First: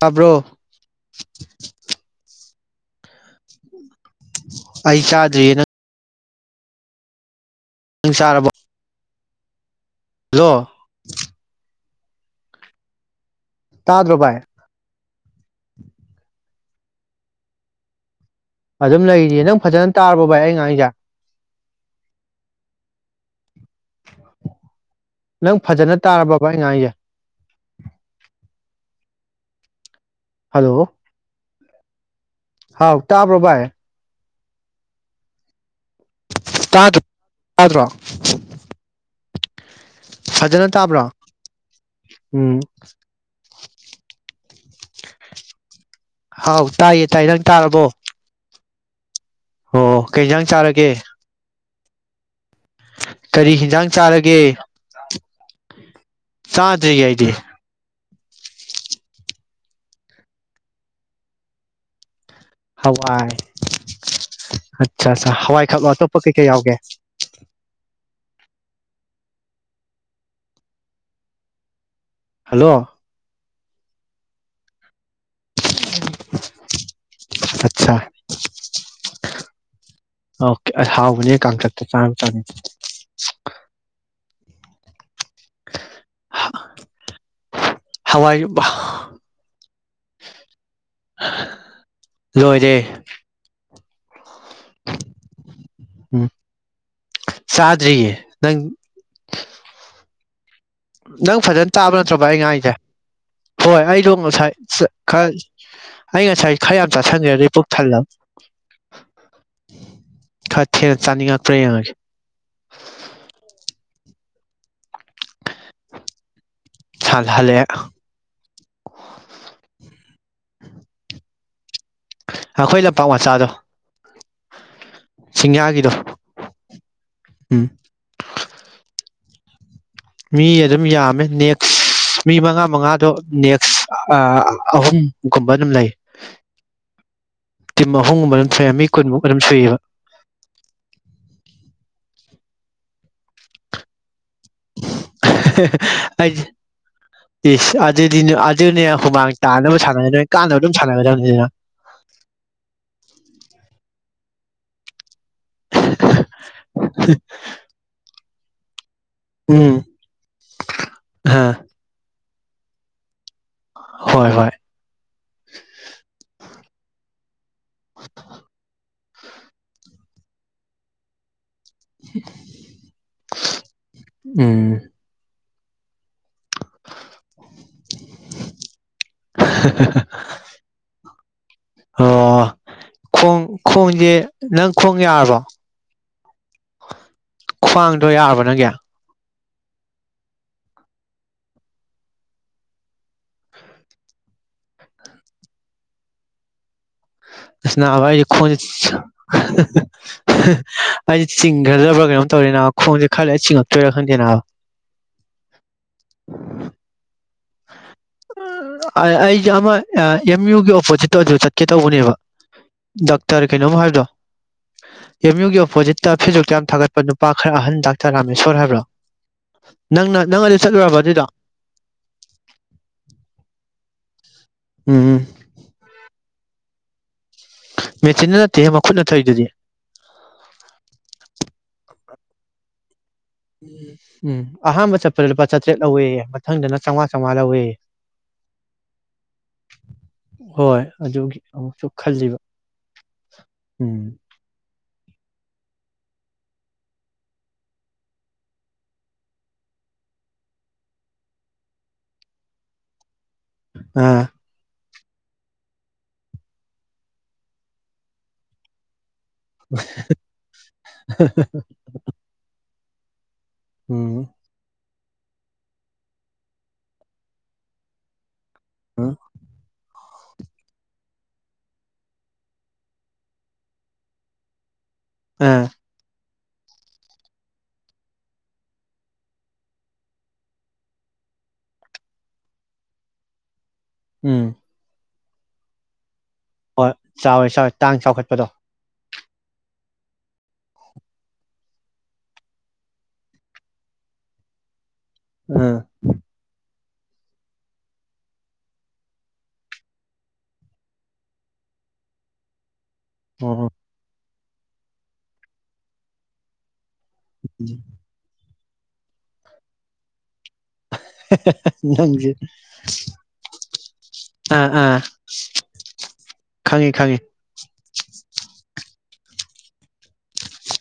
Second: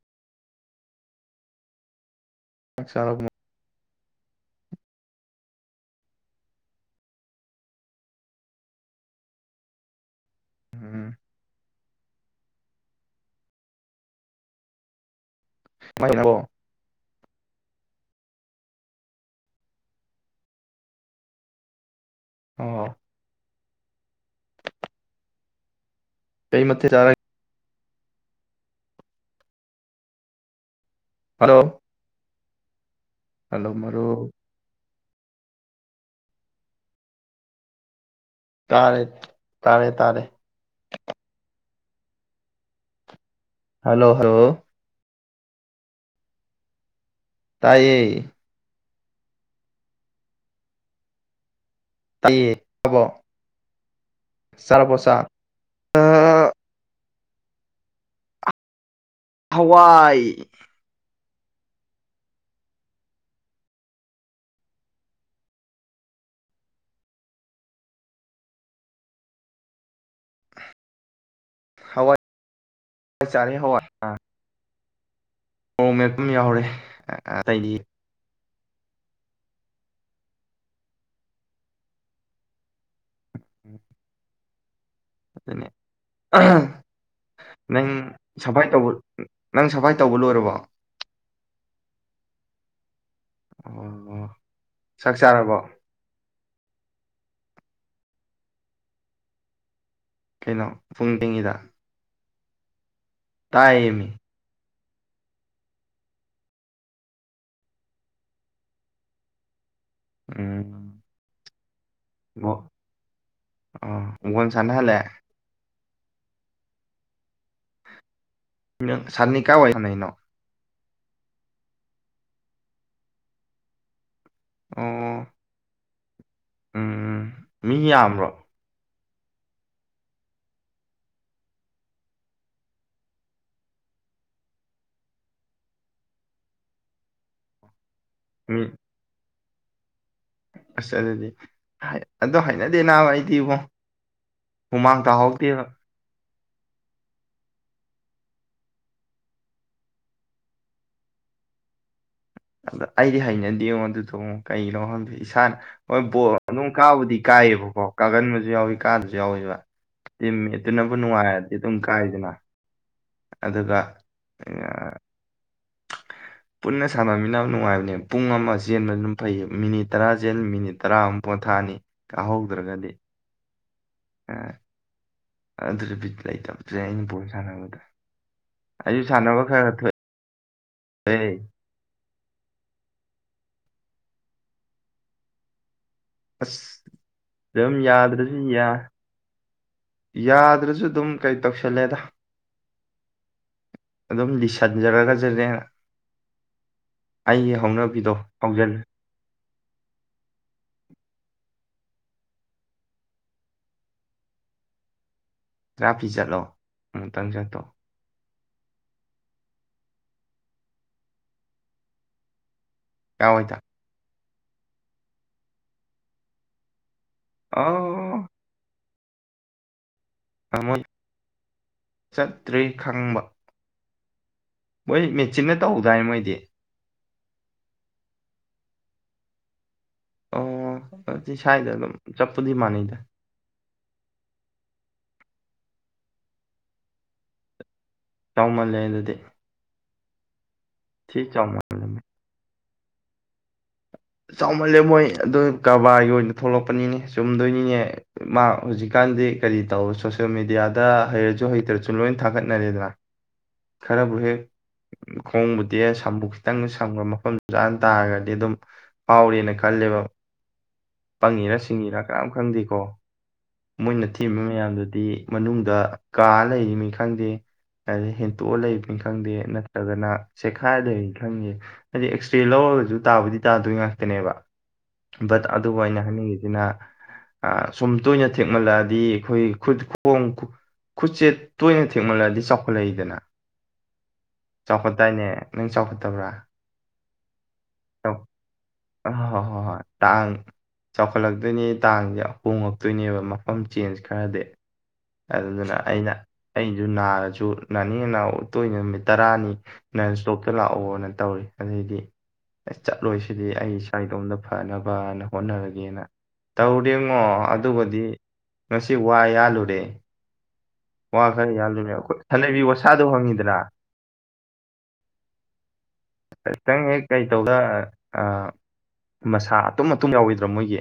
ꯇꯥꯕ꯭ꯔꯣ ꯆꯂ ꯑꯩ ꯆꯥꯗ꯭ꯔꯤꯑꯅ ꯁꯥꯔꯕꯣ ꯍꯜꯂꯣ ꯎꯝ ꯇꯥꯗ꯭ꯔꯕꯥꯥꯏ ꯣ ꯑꯗꯨꯝ ꯂꯩꯔꯤꯌꯦ ꯅꯪ ꯐꯖꯅ ꯇꯥꯔꯕꯣ ꯚꯥꯏ ꯑꯩ ꯉꯥꯡꯁꯦ ꯑ ꯅꯪ ꯐꯖꯅ ꯇꯥꯔ ꯕꯕꯥ ꯑꯩ ꯀꯩ ꯉ ꯃꯊꯦꯜ ꯑꯩꯒꯦ ꯆꯥꯔꯒꯦ ꯍꯜꯂꯣ ꯍꯂꯣ ꯍꯥꯎ ꯇꯥꯕ꯭ꯔꯣ ꯕꯥꯏ ꯇꯥꯗ꯭ꯔꯣ ꯇꯥꯗ꯭ꯔꯣ ꯇꯥꯔꯦ ꯇꯥꯔꯦ ꯇꯥꯔꯦ ꯐꯖꯅ ꯇꯥꯕ꯭ꯔꯥ ꯎꯝ ꯍꯜꯂꯣ ꯍꯜꯂꯣ ꯍꯥꯎ ꯇꯥꯏꯌꯦ ꯇꯥꯏ ꯅꯪ ꯇꯥꯔꯕꯣ ꯇꯥꯏꯌꯦ ꯍꯣꯑꯣ ꯀꯩꯁꯥꯡ ꯆꯥꯔꯒꯦ ꯑꯦ ꯀꯔꯤ ꯌꯦꯟꯁꯥꯡ ꯆꯥꯔꯒꯦ ꯆꯥꯔꯕꯣ ꯆꯥꯛ ꯑ ꯆꯥꯗ꯭ꯔꯤꯌꯦ ꯑꯩꯗꯤ ꯍꯋꯥꯏ ꯍꯋꯥꯏ ꯑꯠꯆꯥ ꯑ ꯍꯋꯥꯏ ꯈꯥꯛꯂꯣ ꯑꯇꯣꯞꯄ ꯀꯩꯀꯩ ꯌꯥꯎꯒꯦ ꯍꯋꯥꯏ ꯍꯜꯂꯣ ꯆꯥꯔꯦ ꯍꯋꯥꯏ ꯃꯣꯔꯣꯛ ꯃꯦꯠꯄ ꯑꯃꯥ ꯌꯥꯎꯔꯦ ꯑꯇꯩꯗꯤ ꯑꯠꯆꯥ ꯑꯣꯀꯦ ꯑ ꯍꯥꯎꯕꯅꯦꯍꯦ ꯀꯥꯡꯇꯛꯀꯥ ꯆꯥꯕ ꯑꯗꯨꯅꯤ ꯅꯪ ꯍꯋꯥꯏ ꯁꯐꯥꯏ ꯇꯧꯕ ꯅꯪ ꯁꯐꯥꯏ ꯇꯧꯕ ꯂꯣꯏꯔꯕꯣ ꯂꯣꯏꯔꯦ ꯑꯣ ꯆꯛ ꯆꯥꯔꯕꯣ ꯆꯥꯗꯔꯤꯌꯦ ꯅꯪ ꯀꯩꯅꯣ ꯄꯨꯡ ꯅꯪ ꯊꯦꯡꯉꯤꯗ ꯐꯖꯅ ꯇꯥꯕ ꯅꯠꯇ꯭ꯔꯣ ꯏꯉꯥꯏ ꯆ ꯍꯣꯏ ꯇꯥꯏꯌꯦꯃꯤ ꯑꯩꯗꯣꯡꯉ ꯁꯥꯏ ꯈꯔ ꯑꯩ ꯉꯁꯥꯏ ꯈꯔ ꯌꯥꯝ ꯆꯥꯁꯤꯟꯒꯦꯗꯗꯤ ꯄꯨꯛ ꯊꯜꯂ ꯈꯔ ꯊꯅ ꯎꯝ ꯆꯥꯅꯤꯡꯉꯛꯇ꯭ꯔꯦ ꯌꯦꯡꯉꯒꯦ ꯎꯒꯅ ꯁꯅꯍꯜꯂꯦ ꯆꯗꯂꯦ ꯁꯥꯟꯅꯤꯀꯥ ꯑꯣꯏꯏ ꯁꯅꯩꯅꯣ ꯑꯩꯈꯣꯏ ꯂꯝꯄꯥꯛ ꯃꯆꯥꯗꯣ ꯑꯣ ꯁꯤꯡꯌꯥꯒꯤꯗꯣ ꯎꯝ ꯎꯝ ꯃꯤ ꯌꯥꯝꯕ꯭ꯔꯣ ꯃꯤ ꯑꯗꯨꯝ ꯌꯥꯝꯃꯦ ꯅꯦꯛꯁ ꯃꯤ ꯃꯉꯥ ꯃꯉꯥꯗꯣ ꯅꯦꯛꯁ ꯑꯍꯨꯝꯒꯨꯝꯕ ꯑꯗꯨꯝ ꯂꯩ ꯇꯤꯝ ꯑꯍꯨꯝꯕꯅ ꯃꯤ ꯐꯌꯥꯝꯃꯤ ꯀꯨꯟꯃꯨꯛ ꯄꯨꯁꯨꯨꯕ ꯑꯁ ꯑꯗꯨꯗꯤ ꯑꯗꯣ ꯍꯥꯏꯩꯅꯗꯦ ꯅꯥꯕ ꯑꯩꯗꯤ ꯏꯕꯣ ꯍꯨꯃꯥꯡ ꯇ ꯍꯣꯜꯗꯤꯕ ꯑꯩꯗꯤ ꯏꯁꯁ ꯑꯗꯨꯗꯤ ꯑꯗꯨꯅꯦ ꯍꯨꯃꯥꯡ ꯇꯥꯅꯕ ꯁꯥꯟꯅꯒꯗꯅꯦ ꯀꯥꯟꯅꯕ ꯑꯗꯨꯝ ꯁꯥꯟꯅꯒꯗꯕꯅꯤ ꯑꯗꯨꯅ ꯑꯗ ꯑꯩꯗꯤ ꯍꯩꯅꯗ ꯌꯦꯉꯣ ꯑꯗꯨꯗ ꯀꯩꯅꯣ ꯍꯪꯗ ꯏꯁꯥꯅ ꯍꯣꯏꯕ ꯑꯗꯨꯝ ꯀꯥꯕꯨꯗꯤ ꯀꯥꯏꯑꯕꯀꯣ ꯀꯥꯒꯟꯕ [inaudible] ꯀꯥꯗꯨꯁꯨ ꯌꯥꯎꯋꯕ ꯎꯝ ꯇꯤ ꯃꯠꯇꯨꯅꯕꯨ ꯑ ꯅꯨꯡꯉꯥꯏꯔꯗꯤ ꯑꯗꯨꯝ ꯀꯥꯏꯗꯅ ꯑꯗꯨꯒ ꯍꯣꯏ ꯍꯣꯏ [inaudible] ꯄꯨꯟꯅ ꯁꯥꯟꯅꯃꯤꯟꯅꯕ ꯅꯨꯡꯉ ꯄꯨꯡ ꯑꯃ ꯆꯦꯟꯕ ꯐꯩ ꯃꯤꯅꯤꯠ ꯇꯔꯥꯖꯦꯜ ꯃꯤꯅꯤꯠ ꯇꯔꯥꯃꯨꯛ ꯄꯣꯊꯥꯅꯤ ꯀꯥꯍꯧꯗ꯭ꯔꯒꯗꯤ ꯎꯝ ꯑꯗꯨꯗꯤ ꯄ ꯂꯩ ꯆꯦ ꯑꯩꯅ ꯄꯣꯠ ꯁꯥꯟꯅꯕꯗ ꯁꯅꯅꯕ ꯈꯔꯣꯏꯦ ꯍꯥꯏꯣꯏ ꯑꯣ ꯈꯣꯡ ꯈꯣꯡꯁꯦ ꯅꯪ ꯈꯣꯡ ꯌꯥꯔꯕꯣ ꯑꯁ ꯑꯗꯨꯝ ꯈ꯭ꯋꯥꯡꯗꯣ ꯌꯥꯗ꯭ꯔꯁꯨ ꯌꯥꯔꯕꯣ ꯅꯪꯒꯤ ꯌꯥ ꯌꯥꯗ꯭ꯔꯁꯨ ꯑꯗꯨꯝ ꯀꯩ ꯇꯧꯁꯜꯂꯦꯗ ꯑꯗꯨꯝ ꯂꯤꯁꯟꯖꯔꯒꯁꯤꯅꯦ ꯁꯅꯗꯤ ꯈꯣꯟ ꯑꯩꯗꯤ ꯆꯤꯡꯈ꯭ꯔꯗꯕ꯭ꯔꯥ ꯀꯩꯅꯣꯝ ꯇꯧꯔꯦꯅꯥ ꯈꯣꯡꯁꯦ ꯈꯔꯂ ꯆꯤꯡꯉꯛꯇꯣꯏꯔꯥ ꯈꯪꯗꯦ ꯈꯔ ꯐꯤ ꯆꯠꯂꯣ ꯑꯃꯨꯛꯇꯪ ꯆꯠꯇꯣ ꯑꯩꯁ ꯑꯃ ꯑꯦꯝ ꯌꯨꯒꯤ ꯑꯣꯄꯣꯖꯤꯠꯇ ꯍꯧꯖ ꯆꯠꯀꯦ ꯇꯧꯕꯅꯦꯕ ꯗꯥꯛꯇꯔ ꯌꯥꯎꯋꯦꯗ ꯀꯩꯅꯣꯝ ꯍꯥꯏꯕꯗꯣ ꯑꯦꯝ ꯌꯨꯒꯤ ꯑꯣꯄꯣꯖꯤꯠꯇ ꯐꯤꯖꯣꯛꯛꯇ ꯌꯥꯝ ꯊꯥꯒꯠ ꯂ ꯅꯨꯄꯥ ꯈꯔ ꯑꯍꯟ ꯗꯥꯛꯇꯔ ꯑꯣ ꯔꯥꯃꯦꯁꯣꯔ ꯍꯥꯏꯕ꯭ꯔꯣ [inaudible] ꯅꯪꯅ ꯅꯪ ꯑꯗꯨꯗꯤ ꯆꯠꯂꯨꯔꯕ ꯑꯗꯨꯏꯗꯣ ꯇ꯭ꯔꯤ ꯈꯪꯕ ꯃꯣꯏ ꯎꯝ ꯃꯦꯆꯤꯟꯅ ꯇꯧꯗꯥꯏ ꯃꯣꯏꯗꯤ ꯃꯦꯆꯤꯟꯟꯅ ꯅꯠꯇꯦ ꯃꯈꯨꯠꯅ ꯊꯏꯗꯨꯗꯤ ꯆꯞꯄꯗꯤ ꯃꯥꯅꯤꯗ ꯎꯝ ꯎꯝ ꯑꯍꯥꯟꯕ ꯆꯠꯄꯗ ꯂꯨꯄꯥ ꯆꯥꯇ꯭ꯔꯦꯠ ꯂꯧꯋ ꯃꯊꯪꯗꯅ ꯆꯥꯝꯃꯉꯥ ꯆꯥꯝꯃꯉꯥ ꯂꯧꯋꯦ ꯆꯥꯎꯃꯜꯂꯦ ꯑꯗꯨꯗꯤ ꯍꯣꯏ ꯊꯤ ꯑꯗꯨꯒꯤ ꯑꯃꯨꯛꯁꯨ ꯈꯜꯂꯤꯕ ꯎꯝ ꯆꯃꯜꯦ ꯃꯣꯏ ꯑꯗꯨ ꯀꯔꯕꯥꯔꯒꯤ ꯑꯣꯏꯅ ꯊꯣꯛꯂꯛꯄꯅꯤꯅꯦ ꯆꯨꯝꯗꯣꯏꯅꯤꯅꯦ ꯃꯥ ꯍꯧꯖꯤꯛꯀꯥꯟꯗꯤ ꯀꯔꯤ ꯇꯧ ꯁꯣꯁꯦꯜ ꯃꯦꯗꯤꯌꯥꯗ ꯍꯩꯔꯁꯨ ꯍꯩꯇ꯭ꯔꯁꯨ ꯂꯣꯏ ꯊꯥꯒꯠꯅꯔꯦꯗꯅ ꯈꯔꯕ ꯑꯥ ꯍ ꯈꯣꯡꯕꯨꯗꯤ ꯁꯝꯕꯨꯨ ꯈꯤꯇꯪ ꯁꯪꯕ ꯃꯐꯝꯗꯨ ꯆꯥꯅ ꯇꯥꯔꯒꯗꯤ ꯑꯗꯨꯝ ꯐꯥꯎꯔꯦꯅ ꯈꯜꯂꯦꯕ ꯄꯪꯉꯤꯔꯥ ꯁꯤꯡꯉꯤꯔꯥ ꯀꯅꯥꯝ ꯈꯪꯗꯦꯀꯣ ꯃꯣꯏꯅ ꯎꯝ ꯊꯤꯕ ꯃꯌꯥꯝꯗꯨꯗꯤ ꯃꯅꯨꯡꯗ ꯀꯥ ꯂꯩꯔꯤꯅꯤ ꯈꯪꯗꯦ ꯍꯥꯏ ꯍ ꯇꯣꯛꯑ ꯂꯩꯕꯅꯤ ꯈꯪꯗꯦ ꯅꯠꯇ꯭ꯔꯒꯅ ꯁꯦꯈꯥꯏꯔꯗ ꯈꯪꯉꯦ ꯍꯥꯏꯗꯤ ꯑꯦꯛꯁ ꯔꯦ ꯂꯧꯔꯒꯁꯨ ꯇꯥꯕꯨꯗꯤ ꯇꯥꯗꯣꯏ ꯉꯥꯛꯇꯅꯦꯕ ꯕꯠ ꯑꯥ ꯑꯗꯨꯕꯨ ꯑꯩꯅ ꯍꯥꯏꯅꯤꯡꯉꯤꯤꯁꯦ ꯁꯣꯝ ꯇꯣꯏꯅꯥ ꯊꯦꯛꯃꯜꯂꯛꯑꯗꯤ ꯑꯩꯈꯣꯏ ꯈꯨꯠꯣꯡ ꯈꯨꯠꯁꯦ ꯇꯣꯏꯅ ꯊꯦꯛꯃꯜꯂꯛꯑꯗꯤ ꯆꯥꯎꯈꯠꯂꯛꯏꯗꯅ ꯎꯝ ꯆꯥꯎꯈꯠꯇꯥꯏꯅꯦ ꯅꯪ ꯆꯥꯎꯈꯠꯇꯕ꯭ꯔꯥ ꯆꯥꯎꯋꯣꯏ ꯆ ꯇꯥꯡ ꯆꯥꯎꯈꯠꯄꯗꯣ ꯑꯣꯏ ꯍꯣꯏ ꯍꯣꯏ ꯍꯣꯏ ꯇꯥꯡ ꯆꯥꯎꯈꯠꯂꯛꯇꯣꯏꯅꯦ ꯇꯥꯡꯁꯦ ꯍꯣꯡꯉꯛꯇꯣꯏꯅꯦꯕ ꯃꯐꯝ ꯆꯦꯟꯖ ꯈꯔꯗꯤ ꯑꯗꯨꯗꯨꯅ ꯎꯝ ꯑꯩꯅ ꯑꯩꯅ ꯑꯗꯨ ꯅꯥꯔꯁꯨ ꯅꯥꯅꯤꯡ ꯇꯣꯏꯅ ꯅꯨꯃꯤꯠ ꯇꯔꯥꯅꯤ ꯅꯪ ꯏꯁꯇꯣꯛꯇ ꯂꯥꯛꯑꯣꯅ ꯇꯧꯏ ꯑꯗꯩꯗꯤ ꯑꯦ ꯆꯠꯂꯣꯏꯁꯤꯗꯤ ꯑꯣ ꯑꯩ ꯁ꯭ꯋꯥꯏꯗꯣꯝꯗ ꯐꯅꯕꯅ ꯍꯣꯠꯅꯔꯒꯦꯅ ꯇꯧ ꯉꯣ ꯑꯗꯨꯕꯨꯗꯤ ꯉꯁꯤ ꯋꯥ ꯌꯥꯜꯂꯨꯔꯦ ꯋꯥ ꯈꯔ ꯌꯥꯗꯣꯏꯅꯦ ꯑꯩꯈꯣꯏ ꯅꯪꯁꯦ ꯁꯅꯕꯤ ꯋꯥꯁꯥꯗꯣ ꯐꯪꯉꯤꯗꯅ ꯑꯥ ꯑꯥ ꯈꯤꯇꯪ ꯈꯪꯉꯤ ꯍꯦꯛ ꯈꯪꯉꯤ ꯀꯩ ꯇꯧꯗ ꯃꯁꯥ ꯑꯇꯨꯝ ꯑꯇꯨꯝ ꯌꯥꯎꯈꯤꯣꯏꯗ꯭ꯔꯥ ꯃꯣꯏꯒꯤ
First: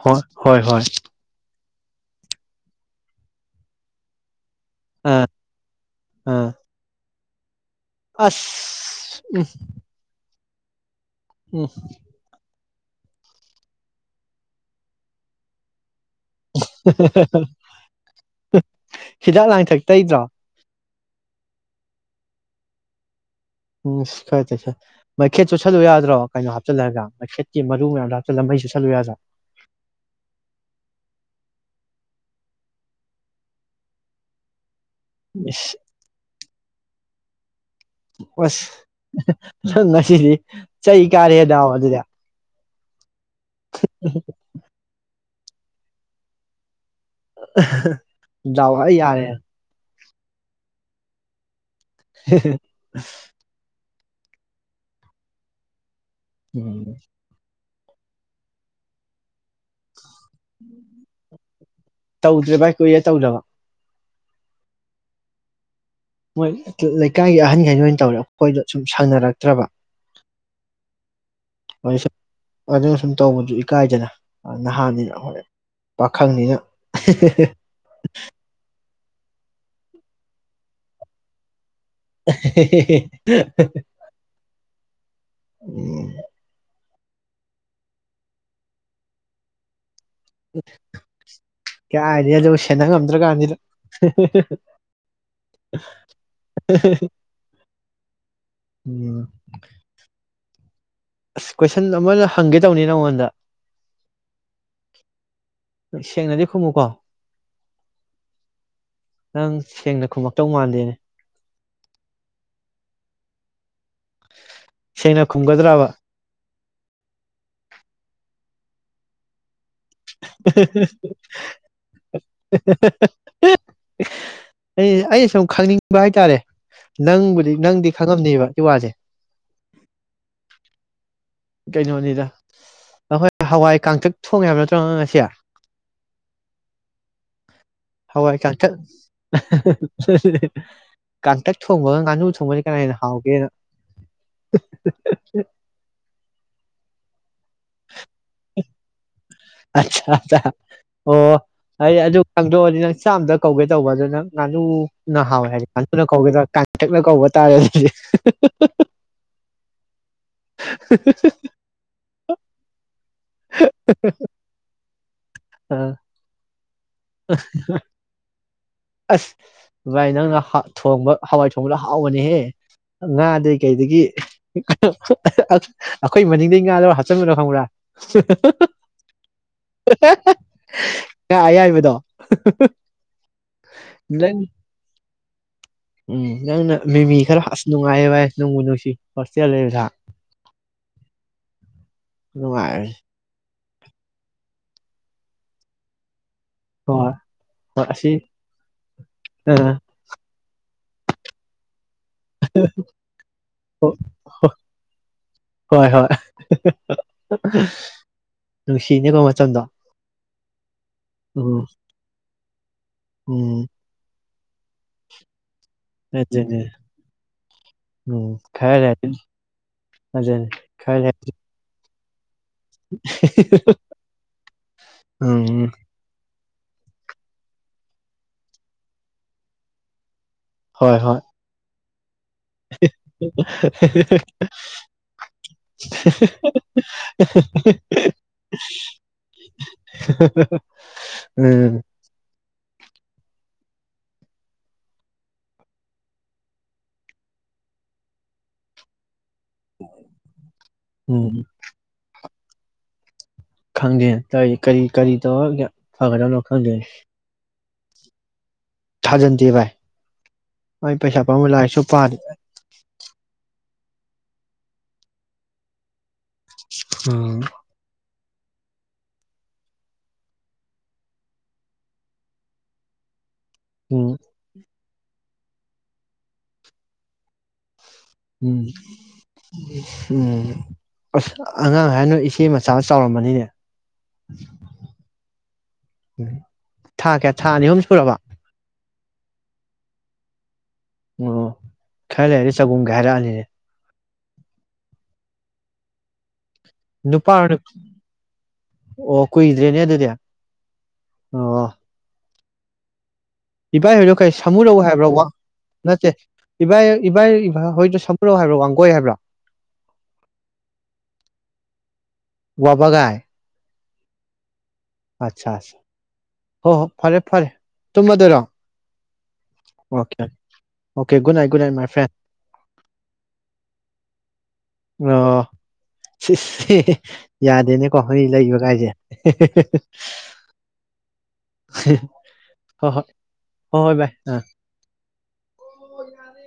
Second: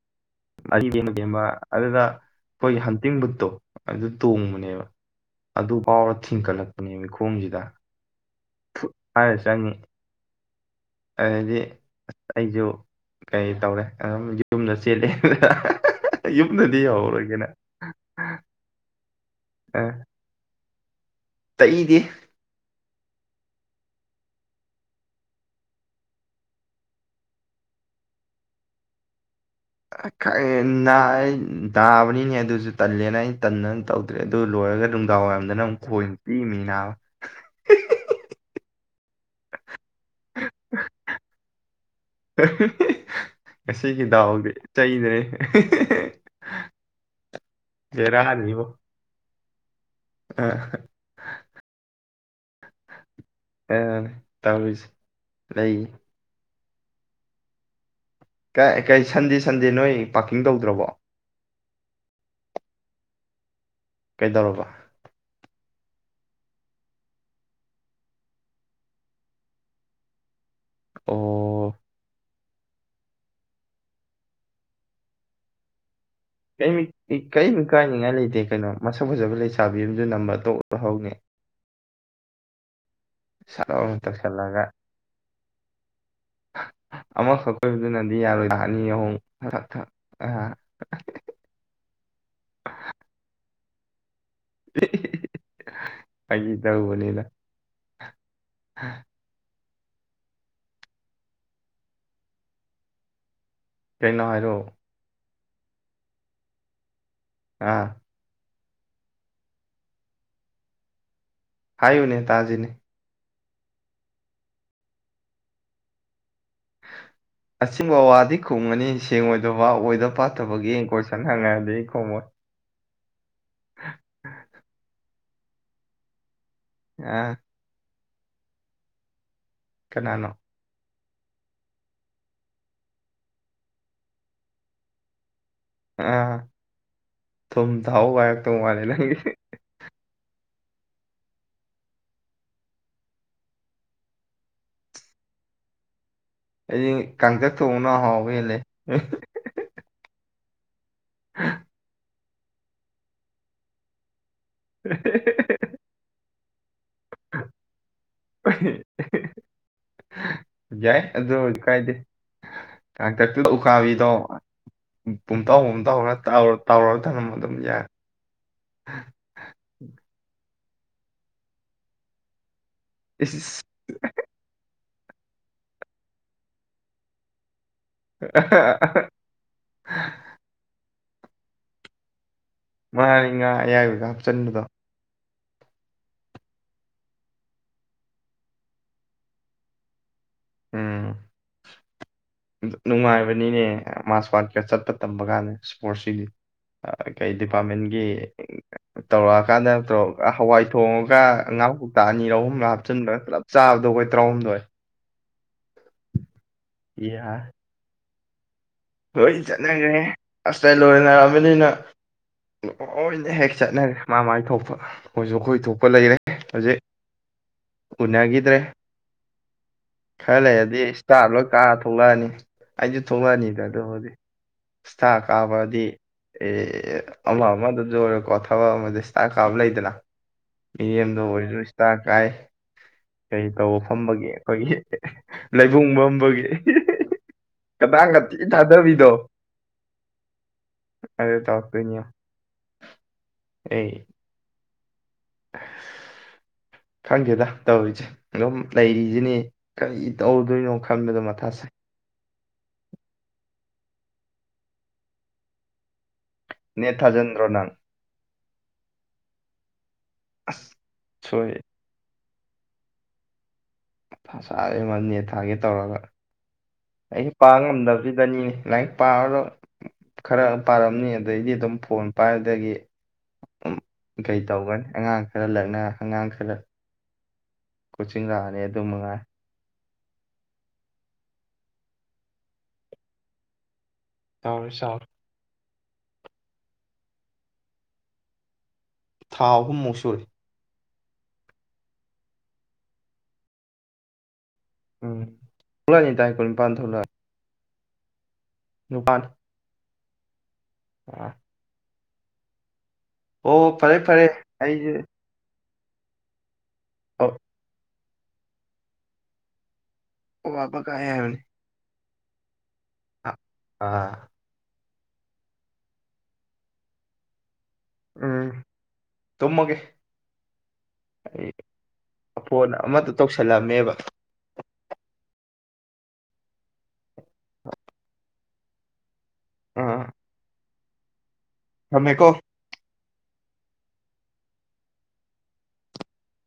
ꯍ ꯍꯣꯏ ꯍꯣꯏ ꯑꯃ ꯑꯗꯨꯗ ꯑꯩꯈꯣꯏꯒꯤ ꯍꯟꯇꯤꯡ ꯕꯨꯠꯇꯣ ꯑꯗꯨ ꯇꯣꯡꯉ ꯑꯥ ꯑꯗꯨ ꯐꯥꯎꯔ ꯑꯥ ꯊꯤꯟꯀꯠꯂꯛꯄꯅꯦꯕ ꯄꯨꯝꯁꯤꯗ ꯑꯁ ꯎꯝ ꯑꯗꯤ ꯑꯩꯖꯣ ꯀꯩ ꯇꯧꯔꯦ ꯑꯗꯨꯝ ꯌꯨꯝꯗ ꯆꯦꯜꯂꯦ ꯌꯨꯝꯗꯗꯤ ꯌꯥꯎꯔꯒꯅꯦ ꯍꯤꯗꯥꯛ ꯂꯥꯡꯊꯛ ꯇꯩꯗ꯭ꯔꯥ ꯇꯩꯗꯦ ꯎꯝ ꯈꯔ ꯇꯩꯁꯜꯂꯨ ꯃꯈꯦꯠ ꯆꯨꯁꯜꯂꯨ ꯌꯥꯗ꯭ꯔꯣ ꯀꯩꯅꯣ ꯍꯥꯞꯆꯤꯜꯂꯒ ꯃꯩꯈꯦꯠꯀꯤ ꯃꯔꯨ ꯃꯌꯥꯝꯗꯣ ꯍꯥꯞꯆꯜꯂ ꯃꯩ ꯆꯨꯁꯜꯂꯨ ꯌꯥꯗ꯭ꯔꯥ ꯅꯥ ꯑꯩ ꯗꯥꯕꯅꯤꯅꯦ ꯑꯗꯨꯁꯨ ꯇꯜꯂꯦꯅ ꯑꯩ ꯇꯟꯅꯅ ꯇꯧꯗ꯭ꯔꯦ ꯑꯗꯨ ꯂꯣꯏꯔꯒꯗꯤ ꯅꯨꯡꯗꯥꯡ ꯋꯥꯏꯔꯝꯗꯅ ꯏꯁ ꯑꯃꯨꯛ ꯈꯣꯏꯅ ꯆꯤꯛꯢꯃꯤ ꯅꯥꯕ [unintelligible] ꯑꯁ ꯉꯁꯤꯗꯤ ꯆꯩ ꯀꯥꯔꯦꯍꯦ ꯅꯥꯕ ꯑꯗꯨꯗꯤ [unintelligible] ꯉꯁꯤꯒꯤ ꯗꯥꯎꯗꯤ ꯆꯩꯗꯅꯦ [unintelligible] ꯗꯥꯎ ꯐꯖꯅ ꯌꯥꯔꯦ ꯑ [unintelligible] ꯇꯧꯔꯁꯦ ꯂꯩꯌꯦ ꯎꯝ ꯀ ꯀꯩ ꯁꯟꯗꯦ ꯁꯟꯗꯦ ꯅꯣꯏ ꯄꯥꯔꯀꯤꯡ ꯇꯧꯗ꯭ꯔꯕꯣ ꯇꯧꯗ꯭ꯔꯦ ꯚꯥꯏ ꯀꯨꯏꯔꯦ ꯇꯧꯗꯕ ꯀꯩꯗꯧꯔꯕ ꯃꯣꯏ ꯂꯩꯀꯥꯏꯒꯤ ꯑꯍꯟꯈꯩ ꯑꯣꯏꯅ ꯇꯧꯔꯦ ꯑꯩꯈꯣꯏꯗꯣ ꯁꯨꯝ ꯁꯪꯅꯔꯛꯇ꯭ꯔꯕ ꯑꯣ ꯋꯥꯁ ꯑꯗꯨꯅ ꯁꯨꯝ ꯇꯧꯕꯗꯨ ꯏꯀꯥꯏꯗꯅ ꯅꯍꯥꯟꯅꯤꯅ ꯍꯣꯏ ꯄꯥꯈꯪꯅꯤꯅ ꯀꯦꯝ ꯀꯦꯝ ꯢꯀꯥꯏꯅꯤꯡꯉꯥꯏ ꯂꯩꯇꯦ ꯀꯩꯅꯣ ꯃꯁ ꯁꯛ ꯐꯖꯕ ꯂꯩꯁꯥꯕꯤ ꯑꯃꯁꯨ ꯅꯝꯕ꯭ꯔ ꯊꯣꯛ ꯂꯧꯍꯧꯅꯤ [unintelligible] ꯁꯠ ꯂꯥꯎꯅ ꯇꯧꯁꯜꯂꯒ ꯎ ꯑꯃꯈꯛ ꯀꯣꯏꯕꯗꯨꯅꯗꯤ ꯌꯥꯔꯣꯏꯗ ꯑꯅꯤ ꯑꯍꯨꯝꯛ ꯊꯛ ꯊꯛ ꯑꯥ ꯀꯥꯗꯩꯅꯣ ꯑꯗꯨ ꯁꯦꯟꯅ ꯉꯝꯗ꯭ꯔꯀꯥꯟꯁꯤꯗ ꯐꯥꯒꯤ ꯇꯧꯕꯅꯤꯗ ꯎꯝ [inaudible] ꯑꯁ ꯀꯣꯏꯁꯟ ꯑꯃꯒ ꯍꯪꯒꯦ ꯇꯧꯅꯤ ꯅꯉꯣꯟꯗ ꯀꯩꯅꯣ ꯍꯥꯏꯔꯣ ꯁꯦꯡꯅꯗꯤ ꯈꯨꯝꯃꯨꯀꯣ ꯑꯥ ꯅꯪ ꯁꯦꯡꯅ ꯈꯨꯝꯃꯛꯇꯧ ꯃꯥꯟꯗꯦꯅꯦ ꯍꯥꯏꯌꯨꯅꯦ ꯇꯥꯖꯤꯅꯦ ꯁꯦꯡꯅ ꯈꯨꯝꯒꯗ꯭ꯔꯕ ꯑꯁꯤꯤꯡꯕ ꯋꯥꯗꯤ ꯈꯨꯝꯉꯅꯤ ꯁꯦꯡꯉꯣꯏꯗꯧꯕ ꯕꯕꯥ ꯑꯣꯏꯗ ꯄꯥꯊꯕꯒꯤ ꯀꯣꯏꯁꯟ ꯍꯪꯉꯗꯤ ꯈꯣꯡꯃꯣꯏ ꯑꯩ ꯑꯩ ꯁꯨꯝ ꯈꯪꯅꯤꯡꯕ ꯍꯥꯏꯇꯥꯔꯦ ꯑꯥ ꯅꯪꯕꯨ ꯅꯪ ꯈꯪꯉꯝꯅꯦꯕ ꯏ ꯋꯥꯁꯦ ꯀꯅꯥꯅꯣ ꯀꯩꯅꯣꯅꯤꯗ ꯑꯩꯈꯣꯏ ꯍꯋꯥꯏ ꯀꯥꯡꯥꯡꯊꯛ ꯊꯣꯡꯉꯦ ꯍꯥꯏꯕ ꯅꯠꯇ꯭ꯔꯣ ꯉꯁꯦ ꯑ ꯍꯋꯥꯏ ꯀꯥꯊ ꯀꯥꯡꯇꯛ ꯊꯣꯡꯕꯒ ꯉꯥꯅꯨ ꯊꯣꯡꯕꯁ ꯀꯅꯥꯅ ꯍꯥꯎꯒꯦꯅ ꯑꯩ ꯀꯥꯡꯪꯊ ꯊꯣꯡꯅ ꯍꯥꯎꯕ ꯍꯂꯦ [inaudible] ꯑꯣ ꯑꯩ ꯑ ꯈꯪꯗꯣꯛꯑꯗꯤ ꯅꯪ ꯆꯥꯝꯗ ꯀꯧꯒꯦ ꯇꯧꯕꯗꯣ ꯅꯪ ꯀꯨꯅ ꯍꯥꯎꯋꯦ ꯍꯥꯏꯗꯤꯅ ꯀꯧꯗ꯭ꯔ ꯄꯊꯛꯅ ꯀꯧꯕ ꯇꯥꯔꯦ ꯑꯗꯨꯗꯤ ꯌꯥꯏ ꯑꯗꯨꯗ ꯀꯥꯏꯗ ꯀ ꯀꯈꯥꯕꯤꯗꯣ ꯄꯨꯝꯊꯥꯎ ꯑ ꯄꯨꯝꯇꯥꯎ ꯅ ꯇꯥꯔ ꯇꯧꯔꯒ ꯊꯝꯂꯝꯝꯃ ꯑꯗꯨꯕ ꯌꯥ ꯑꯁ ꯚꯥꯏ ꯅꯪꯅ ꯊꯣꯡꯕ ꯍꯋꯥꯏ ꯊꯣꯡꯕꯗ ꯍꯥꯎꯕꯅꯤꯍꯦ ꯏꯁ ꯉꯥꯗꯩ ꯏꯁ ꯀꯩꯗꯒꯤ ꯑꯩꯈꯣꯏ ꯃꯅꯤꯡꯗꯒꯤ ꯉꯥꯗꯣ ꯍꯥꯞꯆꯤꯟꯔꯣ ꯈꯪꯕ꯭ꯔꯥ [inaudible] ꯑꯌꯥꯏꯕꯗꯣ ꯃꯥꯔꯤꯉ ꯃꯌꯥꯏ ꯑꯣꯏꯒ ꯅꯪ ꯍꯥꯞꯆꯤꯟꯕꯗꯣ ꯎꯝ ꯅꯪꯅ ꯃꯤꯃꯤ ꯈꯔꯁ ꯅꯨꯡꯉꯥꯏꯌꯦ ꯚꯥꯏ ꯅꯣꯡꯕꯨ ꯅꯨꯡꯁꯤ ꯍꯣꯁꯇꯦꯜ ꯂꯩꯕꯗ ꯎꯝ ꯅꯨꯡꯉꯥꯏꯔꯦ ꯅꯨꯡꯉꯥꯏꯕꯅꯤꯅꯦ ꯃꯥꯁ ꯋꯥꯠ ꯀ ꯆꯠꯄ ꯇꯝꯕ ꯀꯥꯟꯗ ꯏꯁꯄꯣꯔꯠꯁꯤꯗꯤ ꯍꯣꯏ ꯀꯩ ꯍꯣꯏ ꯗꯤꯄꯥꯔꯠꯃꯦꯟꯒꯤ ꯑꯁꯤ ꯑ ꯇꯧꯔꯛꯑꯀꯥꯟꯗ ꯇꯧꯔ ꯍꯋꯥꯏ ꯇꯣꯡꯉꯒ ꯉ ꯉꯥꯡ ꯇꯥ ꯑꯅꯤꯔ ꯑꯍꯨꯝꯂꯥ ꯍꯥꯞꯆꯤꯟꯕꯗꯣ ꯄꯨꯂꯞ ꯆꯥꯕꯗꯣ ꯑꯩꯈꯣꯏ ꯇꯔꯥꯍꯨꯝꯗꯣꯏ ꯍꯣꯏ ꯍꯣꯏ ꯌꯥ ꯅꯨꯡꯁꯤꯅꯦꯀꯣ ꯂꯣꯏ ꯃꯇꯝꯗꯣ ꯆꯠꯅꯈ꯭ꯔꯦ ꯃꯁꯇꯔ ꯎꯝ ꯂꯣꯏꯅꯔꯛꯑꯃꯤꯅ ꯂꯣꯏꯅ ꯍꯦꯛ ꯎꯝ ꯆꯠꯅꯈ꯭ꯔꯦ ꯃꯥ ꯃꯥꯥꯏ ꯊꯣꯛꯄ ꯃꯣꯏꯁꯨ ꯑꯩꯈꯣꯏ ꯊꯣꯛꯄ ꯂꯩꯔꯦ ꯑꯗꯨꯅꯦ ꯍꯧꯖꯤꯛ ꯎꯅ ꯎꯝ ꯈꯔ ꯂꯩꯔꯗꯤ ꯑꯗꯨꯅꯤ ꯈꯔ ꯂꯩꯔꯗꯤ ꯊꯣꯛꯂꯛꯑꯅꯤ ꯑꯩꯗꯤ ꯊꯣꯛꯂꯛꯑꯅꯤꯗ ꯏꯁꯇꯥꯔ ꯎꯝ ꯀꯥꯕꯗꯤ ꯑꯦ ꯑꯃ ꯑꯃꯗ ꯑꯣꯏꯔꯣꯀꯣ ꯊꯕꯛ ꯑꯃꯗ ꯏꯁꯇꯔ ꯀꯥꯕ ꯂꯩꯗꯅ ꯍꯣꯏ ꯍꯣꯏ [unintelligible] ꯇꯥꯡ ꯀꯥꯏ ꯀꯩ ꯇꯧꯕ ꯐꯝꯕꯒꯤ ꯑꯩꯈꯣꯏꯒꯤ ꯂꯩꯕꯨꯡ ꯐꯝꯕꯒꯤ ꯀꯗꯥꯥꯡ ꯊꯗꯕꯤꯗꯣ ꯑꯗꯨ ꯎꯝ ꯇꯧꯔꯛꯇꯣꯏꯅꯤ ꯌꯦꯡꯉꯣ ꯑꯦ [unintelligible] ꯈꯪꯒꯦꯗ ꯇꯧꯔꯤꯖꯦ ꯑꯗꯨꯝ ꯂꯩꯔꯤꯁꯤꯅꯤ ꯎꯝ ꯀꯔꯤ ꯈꯪꯗꯦ ꯇꯧꯔꯤ ꯀꯔꯤ ꯀꯔꯤ ꯇꯧꯔꯒꯦ ꯐꯒꯗꯕꯅꯣ ꯈꯪꯗꯦ ꯅꯦꯠ ꯊꯥꯖꯟꯗ꯭ꯔꯣ ꯅꯪ ꯊꯥꯖꯟꯗꯦ ꯑꯁ ꯚꯥꯏ ꯄꯩꯁꯥ ꯄꯥꯃꯨꯏ ꯁꯣꯏ ꯂꯥꯏꯔꯤꯛꯁꯨ ꯄꯥꯗꯦ ꯁꯥꯏꯌꯦꯉꯣ ꯅꯦꯠ ꯊꯥꯒꯦ ꯇꯧꯔꯒ ꯑꯩꯁꯨ ꯎꯝ ꯄꯥꯕ ꯉꯝꯗꯕꯁꯤ ꯗꯅꯤ ꯂꯥꯏꯔꯤꯛ ꯄꯥꯔꯔꯣꯏ ꯈꯔ ꯑꯃ ꯄꯥꯔꯝꯅꯤ ꯑꯗꯩꯗꯤ ꯑꯗꯨꯝ ꯐꯣꯟ ꯄꯥꯏꯕꯗꯒꯤ ꯎꯝ ꯀꯩ ꯇꯧꯒꯅꯤ ꯑꯉꯥꯡ ꯈꯔ ꯂꯛꯅ ꯑꯉꯥꯡ ꯈꯔ ꯀꯣꯆꯤꯡ ꯂꯥꯛꯑꯅꯤ ꯎꯝ ꯑꯗꯨ ꯃꯉꯥꯏ ꯎꯝ ꯑꯁ ꯑꯉꯥꯡ ꯍꯥꯏꯒ ꯏꯆꯦ ꯃꯆꯥ ꯆꯥꯎꯔꯝꯃꯅꯤꯅꯦ ꯆꯥꯎꯔꯦ ꯆꯥꯎꯔꯦ ꯊꯥ ꯀꯌꯥ ꯊꯥ ꯑꯅꯤ ꯑꯍꯨꯝ ꯁꯨꯔꯕ ꯊꯥ ꯑꯍꯨꯝ ꯃꯨꯛꯁꯨꯔꯤ ꯑꯣ ꯈꯔꯂꯩꯔ꯭ꯗꯤ ꯆꯥꯎꯝꯒꯦ ꯍꯥꯏꯔꯛꯑꯅꯤꯅꯦ [unintelligible] ꯅꯨꯄꯥ [inaudible] ꯅꯤꯄꯥꯟ ꯑꯣ ꯀꯨꯏꯗ꯭ꯔꯦꯅꯦ ꯑꯗꯨꯗꯤ ꯑꯥ ꯑꯣ ꯏꯚꯥꯏ ꯐꯔꯦ ꯍꯣꯏꯗꯣ ꯐꯔꯦ ꯀꯩ ꯁꯃꯨꯔꯧ ꯑꯩꯁꯦ ꯍꯥꯏꯕ꯭ꯔꯥ ꯋꯥ ꯅꯠꯇꯦ ꯏꯕꯥꯏ ꯏꯕꯥꯥꯏ ꯍꯣꯏꯗꯣ ꯁꯃꯨꯔꯧ ꯍꯥꯏꯕ꯭ꯔꯥ ꯋꯥꯡꯒꯣꯏ ꯍꯥꯏꯕ꯭ꯔꯥ ꯑꯣ ꯋꯥꯕꯒꯥꯏ ꯍꯥꯏꯕꯅꯦ ꯋꯥꯕꯒꯥꯏ ꯑꯥ ꯑꯆꯥ ꯍꯣ ꯍꯣ ꯐꯔꯦ ꯐꯔꯦ ꯇꯨꯝꯃꯗꯣꯏꯔꯣ ꯎꯝ ꯇꯨꯝꯃꯒꯦ ꯑꯣꯀꯦ ꯑꯣꯀꯦ ꯒꯨꯗ ꯅꯥꯏꯠ ꯑꯩ good night my friend phone ꯑꯃꯗ ꯇꯧꯁꯜꯂꯝꯃꯦꯕ ꯑꯣ ꯌꯥꯗꯦꯅꯦꯀꯣ ꯍ ꯂꯩꯕ ꯀꯥꯏꯁꯦ [inaudible] ꯑꯥ ꯊꯝꯃꯦꯀꯣ ꯍꯣ ꯍꯣꯏ ꯍꯣ ꯍꯣꯏ ꯚꯥꯏ ꯑ ꯌꯥꯔꯦ